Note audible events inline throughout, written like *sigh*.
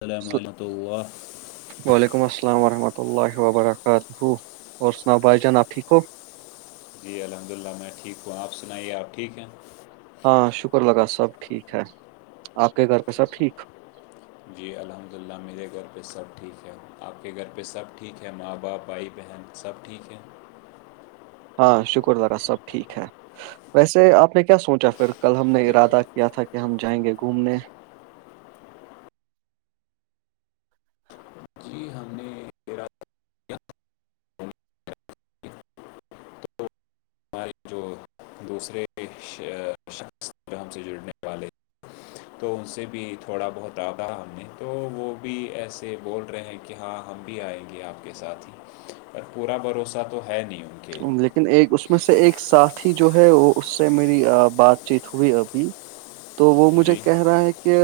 السلام السل- علمۃ اللہ وعلیکم السلام ورحمۃ اللہ وبرکاتہ اور سناؤ بھائی جان آپ ٹھیک ہو جی الحمد للہ میں ٹھیک ہوں آپ سنائیے آپ ٹھیک ہیں ہاں شکر لگا سب ٹھیک ہے آپ کے گھر پہ سب ٹھیک جی الحمد للہ میرے گھر پہ سب ٹھیک ہے آپ کے گھر پہ سب ٹھیک ہے ماں باپ بھائی بہن سب ٹھیک ہے ہاں شکر ذرا سب ٹھیک ہے ویسے آپ نے کیا سوچا پھر کل ہم نے ارادہ بالکل کیا تھا کہ کہ ہم جائیں گے گھومنے جی ہم نے ہمارے جو دوسرے شخص ہم سے جڑنے والے تو ان سے بھی تھوڑا بہت آگاہ ہم نے تو وہ بھی ایسے بول رہے ہیں کہ کہ ہاں ہم بھی آئیں گے آپ کے ساتھ ہی پر پورا بھروسہ تو ہے نہیں ان کے لیکن ایک اس میں سے ایک ساتھی جو ہے وہ اس سے میری بات چیت ہوئی ابھی تو وہ مجھے جی کہہ رہا ہے کہ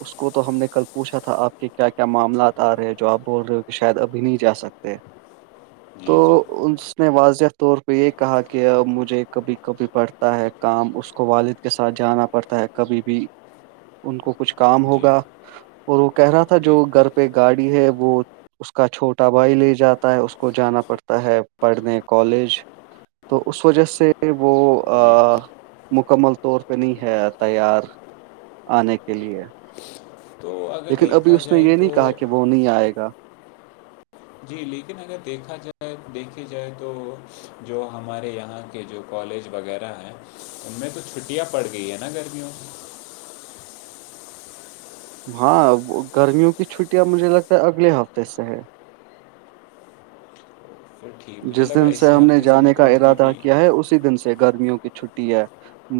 اس کو تو ہم نے کل پوچھا تھا آپ کے کیا کیا معاملات آ رہے ہیں جو آپ بول رہے ہو کہ شاید ابھی نہیں جا سکتے تو جی جی ان نے واضح طور پہ یہ کہا کہ مجھے کبھی کبھی پڑھتا ہے کام اس کو والد کے ساتھ جانا پڑتا ہے کبھی بھی ان کو کچھ کام جی ہوگا اور وہ کہہ رہا تھا جی جو گھر پہ گاڑی ہے وہ اس کا چھوٹا بھائی لے جاتا ہے اس کو جانا پڑتا ہے جی *inaudible* مکمل طور پہ نہیں ہے تیار آنے کے لیے تو اگر لیکن ابھی دیکھا اس نے جائے یہ نہیں تو کہا کہ وہ نہیں آئے گا جی لیکن اگر دیکھا جائے دیکھھی جائے تو جو ہمارے یہاں کے جو کالج وغیرہ ہیں ان میں تو چھٹیاں پڑ گئی ہیں نا گرمیوں سے ہاں گرمیوں کی چھٹیاں مجھے لگتا ہے اگلے ہفتے سے ہے پھر ٹھیک مجھے جس لگا دن سے اسی ہم نے ہفتے سے جانے مت کا ان کی ارادہ بھی کیا ہے اسی دن سے گرمیوں کی چھٹی ہے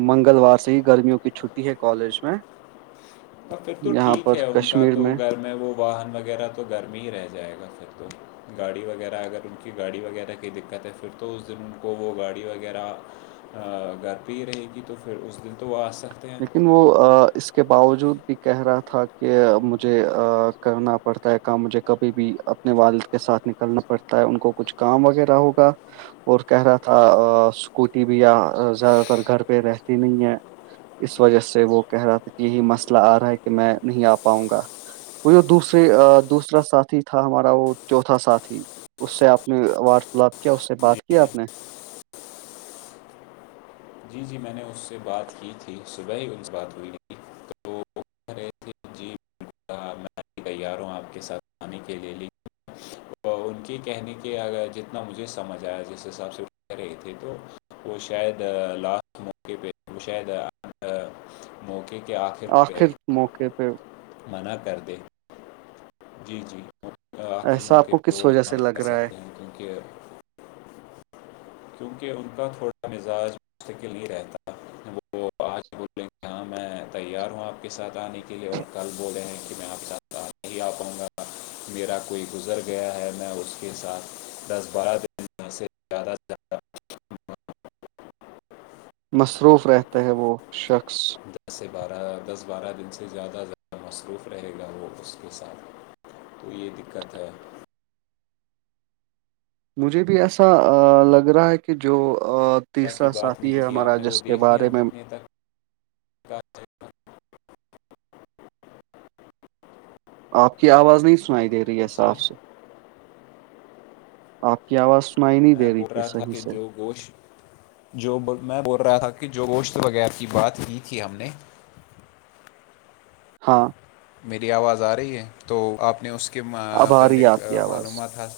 منگلوار سے ہی گرمیوں کی چھٹی ہے کالج میں ا پھر تو یہاں پر ٹھیک ہے ان کا کشمیر تو گھر میں وہ واہن وغیرہ تو گھر میں ہی رہ جائے گا پھر تو گاڑی وغیرہ اگر ان کی گاڑی وغیرہ کی دقت ہے پھر تو اس دن ان کو وہ گاڑی وغیرہ گھر پہ ہی رہے گی تو پھر اس دن تو وہ آ سک لیکن وہ اس کے باوجود بھی کہہ رہا تھا کہ مجھے کرنا پڑتا ہے کام مجھے کبھی بھی اپنے والد کے ساتھ نکلنا پڑتا ہے ان کو کچھ کام وغیرہ ہوگا اور کہہ رہا تھا اسکوٹی بھی زیادہ تر گھر پہ رہتی نہیں ہے اس وجہ سے وہ کہہ رہا تھا کہ یہی مسئلہ آ رہا ہے کہ میں نہیں آ پاؤں گا وہ جو دوسرے دوسرا ساتھی تھا ہمارا وہ چوتھا ساتھی اس سے آپ نے وارتالپ کیا اس سے جی بات کیا جی آپ نے جی جی میں نے اس سے بات کی تھی صبح ہی ان سے بات ہوئی تھی تو ایس جی میں تیار ہوں آپ کے ساتھ آانی کے لیے لیج ان کے کہنے کے اگر جتنا مجھے سمجھ آیا جس حساب سے کہہ رہے تھے تو وہ شاید لاسٹ موقعے پہ وہ شاید موقع کے آخر پ تو منع کر دے جی جی آخر ایسا آپ موقعے کو پہ کس وہ وجہ سے لگ کہہ رہا ہے سکتے ہیں کیونکہ *inaudible* کیونکہ ان کا تھوڑا مزاج مستقل ہی رہتا وہ آج بولیں کہ ہاں *inaudible* میں تیار ہوں آپ کے ساتھ آنے کے لیے اور کل بولے ہیں کہ میں آپ ساتھ نہیں آ پاؤں گا میرا کوئی گزر گیا ہے میں اس کے ساتھ دس بارہ دن میں سے زیادہ سے زیادہ مصروف رہتا ہے وہ شخص دس سے بارہ دس بارہ دن سے زیادہ زیادہ مصروف رہے گا وہ اس کے ساتھ تو یہ دقت ہے مجھے بھی ایسا لگ رہا ہے کہ جو کی تیسرا بات ساتھی نہیں ہے تھی ہمارا آپ نے وہ جس کے دیکھ لیا بارے میں کتنے تک آپ کی آواز نہیں سنائی دے رہی ہے صا جی آف سے آپ کی آواز سنائی نہیں میں دے رہی بول تھی رہا سر۔ تھا کہ جو گوشت *unintelligible* جو میں بول رہا تھا کہ جو گوشت وغیرہ کی بات کی تھی ہم نے ہاں *inaudible* میری آواز آ رہی ہے تو آپ نے اس کے اب آ رہی ہے متعلق آپ معلومات تھا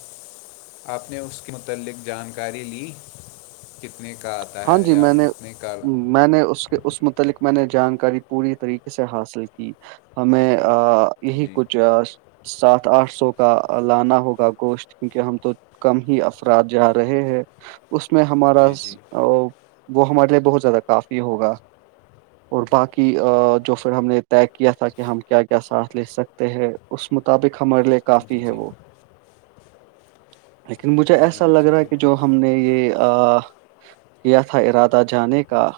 آپ نے اس کے متعلق جانکاری لی کتنے کا آتا ہاں ہے جی یا میں نے کتنے کا میں نے اس کے اس متعلق میں نے جانکاری پوری طریقے سے حاصل کی ہمیں یہی جی کچھ سات آٹھ سو کا لانا ہوگا گوشت کیونکہ ہم تو کم ہی افراد جا رہے ہیں اس میں ہمارا جی جی ا وہ ہمارے لیے بہت زیادہ کافی ہوگا *unintelligible* اور باقی جو پھر ہم نے طے کیا تھا کہ ہم کیا کیا ساتھ لے سکتے ہیں اس مطابق ہمارے لے جی کافی ہے جی وہ لیکن مجھے ایسا جی لگ رہا ہے جی کہ جو بالکل ہم نے یہ *unintelligible* کیا تھا ارادہ جانے کا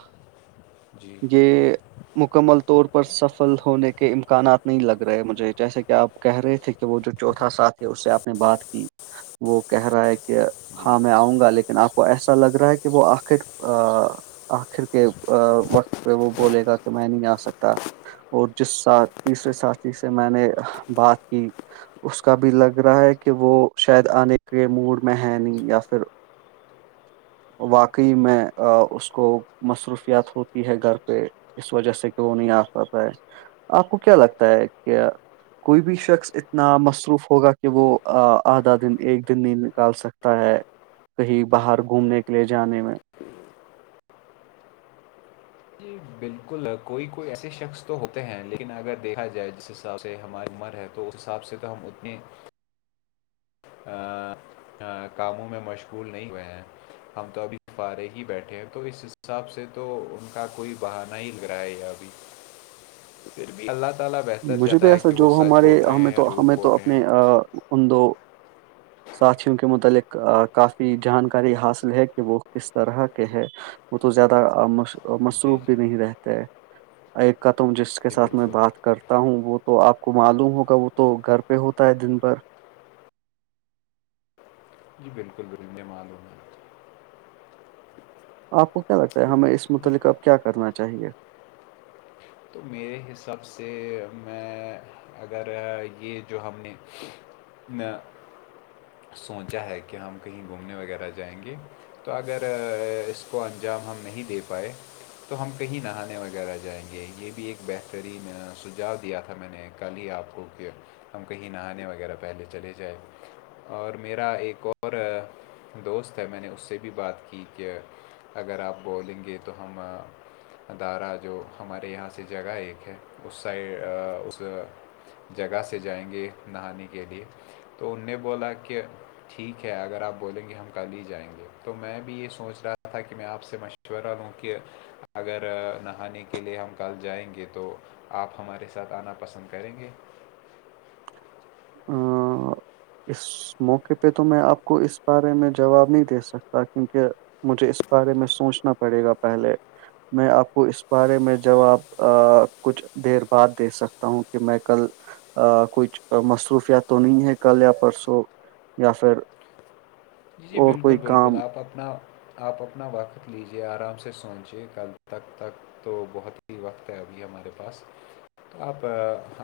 جی یہ مکمل طور پر سفل ہونے کے امکانات نہیں لگ رہے مجھے جیسے کہ آپ کہہ رہے تھے کہ وہ جو چوتھا ساتھ ہےے اس سے آپ نے بات کی وہ کہہ رہا ہے کہ جی ہاں میں آؤں گا لیکن آپ کو ایسا لگ رہا ہے کہ کہ وہ آ لٹ آخر کے وقت پہ وہ بولے گا کہ میں نہیں آ سکتا اور جس سات تیسرے ساتھی سے میں نے بات کی اس کا بھی لگ رہا ہے کہ وہ شاید آنے کے موڈ میں ہے نہیں یا پھر واقعی میں اس کو مصروفیات ہوتی ہے گھر پہ اس وجہ سے کہ وہ نہیں آ پاتا ہے آپ کو کیا لگتا ہے کہ کوئی بھی شخص اتنا مصروف ہوگا کہ وہ آدھا دن ایک دن نہیں نکال سکتا ہے کہیں باہر گھومنے کے لیے جانے میں جی بالکل کوئی کوئی ایسے شخص تو ہوتے ہیں لیکن اگر دیکھا جائے جسے حساب سے ہماری عمر ہے تو اس حساب سے تو ہم اتنے *unintelligible* کاموں میں مشغول نہیں ہوئے ہیں ہم تو ابھی فارے ہی بیٹھے ہیں تو اس حساب سے تو ان کا کوئی بہانا ہی لگ رہا ہے یہ ابھی *inaudible* پھر بھی اللہ تعی بیٹ *unintelligible* مجھے پ ایسا جو ہمارے ہمیں تو جھوٹ ہمیں بول تو رہے اپنے ہیں ان دو ساتھیوں کے متعلق کافی جانکاری حاصل ہے کہ وہ کس طرح کے ہے *unintelligible* وہ تو زیادہ مش جی مصروف جی بھی نہیں رہتے ایک کا تم جس کے جی ساتھ میں بالکل بات *unintelligible* کرتا ہوں وہ تو آپ کو معلوم ہوگا وہ تو گھر پہ ہوتا ہے دن بھر جی بالکل ب میں معلوم ہے *unintelligible* آپ کو کیا لگتا ہے ہمیں اس متعلق دیکھ اب کیا کرنا چاہیے *unintelligible* تو میرے حساب سے میں اگر یہ جو ہم نے *unintelligible* نے سوچا ہے کہ ہم کہیں گھومنے وغیرہ جائیں گے تو اگر اس کو انجام ہم نہیں دے پائے تو ہم کہیں نہانے وغیرہ جائیں گے یہ بھی ایک بہترین سجاؤ دیا تھا میں نے کل ہی آپ کو کہ ہم کہیں نہانے وغیرہ پہلے چلے جائیں اور میرا ایک اور دوست ہے میں نے اس سے بھی بات کی کہ اگر آپ بولیں گے تو ہم ادارہ جو ہمارے یہاں سے ایسی جگہ ایک ہے اس سائڈ اس جگہ سے جائیں گے نہانے کے لیے تو ان نے بولا کہ ٹھیک ہے اگر آپ بولیں گے ہم ک ہی جائیں گے تو میں بھی یہ سوچ رہا تھا کہ میں آپ سے مشورہ اگر نہانے کے لیے ہم *unintelligible* کل جائیں گے تو آپ ہمارے ساتھ آنا پسند کریں گے ا اس اس موقعے پہ تو میں آپ کو اس بارے میں جواب نہیں دے سکتا کیونکہ مجھے اس بارے میں سوچنا پڑے گا پہلے میں آپ کو اس بارے میں جب آاب کچھ دیر بعد دیکھ سکتا ہوں کہ میں کل کچھ مس صوفیہ تو نہیں ہے کل یا پرسوں یا پھر جی اور بالکل کوئی بالکل کام آپ اپنا آپ اپنا وقت لیجیے آرام سے سوچیے کل تک تک تو بہت ہی وقت ہے ابھی ہمارے پاس آپ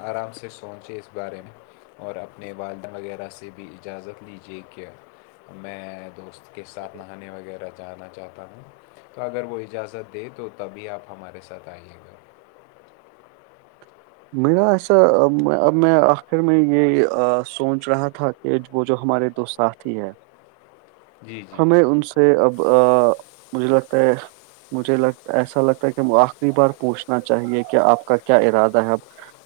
آرام سے سوچے اس بارے میں اور اپنے والدہ وغیرہ سے بھی اجازت لیجیے کیا میں دوست کے ساتھ نہانے وغیرہ جانا چاہتا ہوں تو اگر وہ اجازت دے تو تبھی آپ ہمارے ساتھ آئیے گا میرا ایسا اب میں آخر میں یہ سوچ رہا تھا یہ وہ جو ہمارے دو ساتھی ہے جی جی ہمیں ان سے اب مجھے لگتا ہے مجھے لگ ایسا لگتا ہے کہ آخری بار پوچھنا چاہیے کہ آپ کا کیا ارادہ ہے اب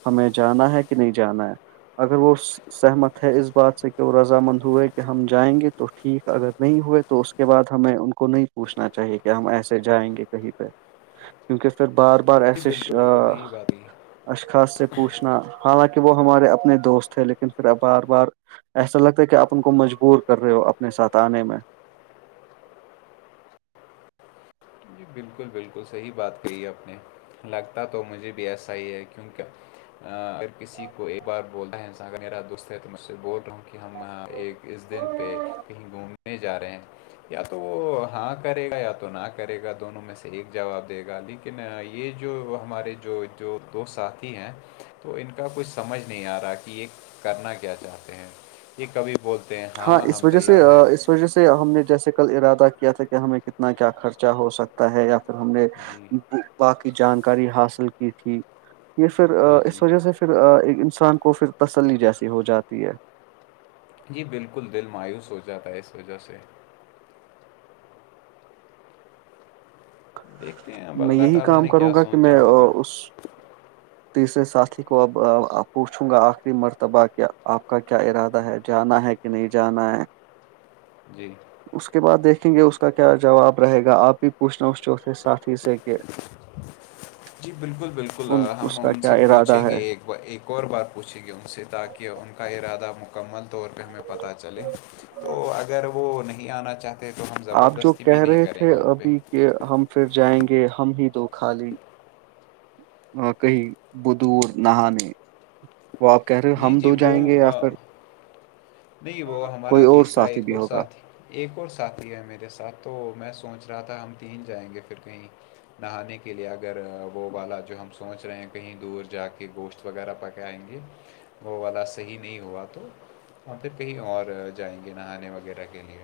ہمیں جانا ہے کہ نہیں جانا ہے اگر وہ سہمت ہے اس بات سے کہ وہ رض مند ہوئے کہ ہم جائیں گے تو ٹھیک اگر نہیں ہوئے تو اس کے بعد ہمیں ان کو نہیں پوچھنا چاہیے کہ ہم ایسے جائیں گے کہیں پہ کیونکہ پھر بار بار ای جی آش بالکل بالکل صحیح بات ہے اشخاص سے پوچھنا حالانکہ وہ ہمارے اپنے دوست تھے لیکن پھر اب بار بار ایسا لگتا ہے کہ آپ ان کو مجبور کر رہے ہو اپنے ساتھ آنے میں جی بالکل بالکل صحیح بات کہی ہے آپ نے لگتا تو مجھے بھی ایسا ہی ہے کیونکہ اگر کسی کو ایک بار بولتا ہے انسان اگر میرا دوست ہے تو میں اس سے بول رہا ہوں کہ ہم ایک اس دن پہ کہیں گھومنے جا رہے ہیں یا تو وہ ہاں کرے گا یا تو نہ کرے گا دونوں میں سے ایک جواب دے گا لیکن یہ جو ہمارے جو جو دو ساتھی ہیں تو ان کا کچھ سمجھ نہیں آ رہا کہ یہ کرنا کیا چاہتے ہیں یہ کبھی بولتے ہیں ہاں ہم تیار ہے تو جیسے ہم نے جیسے کل ارادہ کیا تھا کہ ہمیں کتنا کیا خرچہ ہو سکتا ہے یا ہم نے جی باقی جانکاری حاصل کی تھی یہ پھر جی جی اس وجہ سے پھر انسان کو پھر تسلی جیسی ہو جاتی ہے جی بالکل دل مایوس ہو جاتا ہے اس وجہ سے دیکھتے ہیں اب میں اللہ یہی تعالیٰ کام نے کروں کیا گا کہ سوچا میں ہوگا اس تیسرے ساتھی کو اب پوچھوں گا آخری مرتبہ کہ آپ کا کیا ارادہ ہے جانا ہے کہ نہیں جانا ہے جی اس کے بعد دیکھیں گے اس کا کیا جواب رہے گا آپ بھی پوچھنا اس چوتھے سٹھ جی بالکل بالکل ہم ان کیا سے ارادہ پوچھیں ہے گے ایک اور بار پوچھیں گی ان سے تاکہ ان کا ارادہ مکمل طور پہ ہمیں پتا چلے تو اگر وہ نہیں آنا چاہتے تو ہم آپ جو زبردستی بھی کہہ نہیں رہے کریں تھے گے ان پہ ابھی کہ ہم پھر جائیں گے ہم ہی دو خالی کہیں ب دور نہانے وپ جی جی وہ نہیں وہ ہمارا کوئی اور تیسرا ساتھی ایک بھی اور ہوگا سات ہی ایک اور ساتھی ہے میرے ساتھ تو میں سوچ رہا تھا ہم تین جائیں گے پھر کہیں نہانے کے لیے اگر وہ والا جو ہم سوچ رہے ح کہیں دور جا کے گوشت وغیرہ پ کے آئیں گے وہ والا صحیح نہیں ہوا تو اور پھر کہیں اور جائیں گے نہانے وغیرہ کے لیے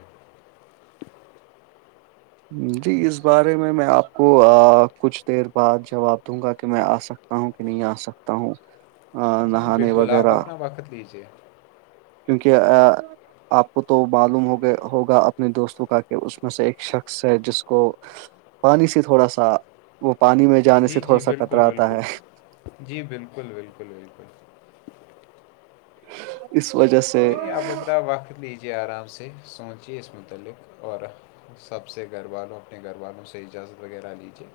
جی اس بارے میں میں آپ کو کچھ دیر بعد جواب دوں گا کہ میں آ سکتا ستا ہوں کہ نہیں آ سکتا ہوں جی جی نہانے بالکل آپ وغیرہ اپنا وقت لیجیے کیونکہ آ آپ کو تو معلوم ہوگئے ہوگا اپنے دوستوں کا کہ اس میں سے ایک شخص ہے جس کو پانی سے تھوڑا سا وہ پانی میں جانے سے جی تھوڑا جی سا بالکل کطرا آتا بالکل ہے جی بالکل بالکل بالکل ہے اس وجہ سے کوئی نہیں آپ اپنا وقت لیجیئے آرام سے سوچئے اس متعلق اور سب سے گھر والوں اپنے گھر والوں سے اجازت وغیرہ لیجیے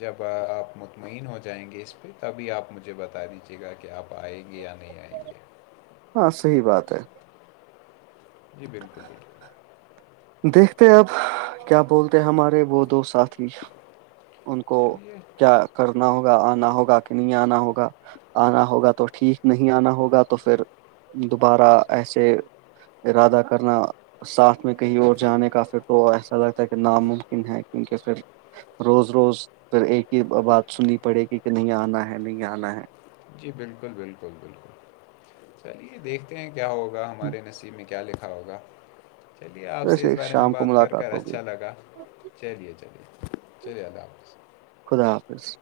جب آپ مطمئن ہو جائیں گے اس پہ تبھی آپ مجھے بتا دیجیے گا کہ آپ پائے گیا نہیںئی ہاں صحیح بات ہے جی بالکل جالل دیکھتے اب کیا بولتے ہمارے وہ دو ساتھ ان کو چلیے کیا کرنا ہوگا آنا ہوگا کہ نہیں آنا ہوگا آنا ہوگا تو ٹھیک نہیں آنا ہوگا تو پھر دوبارہ ایسے ارادہ کرنا ساتھ میں کہیں اور جانے کا پھر تو ایسا لگتا ہے کہ ناممکن ہے کیونکہ پھر روز روز پھر ایک ہی بات سننی پڑے گی کہ نہیں آنا ہے نہیں آنا ہے جی بالکل بالکل بالکل چلیے دیکھتے ہیں کیا ہوگا ہمارے نصیب میں کیا لکھا ہوگا چلیے آپ سے اس ویسے بارے میں شام کو بات کر ملاقات کر اچھا لگا چلیے چلیے چلیے اللہ حافظ خدا حافظ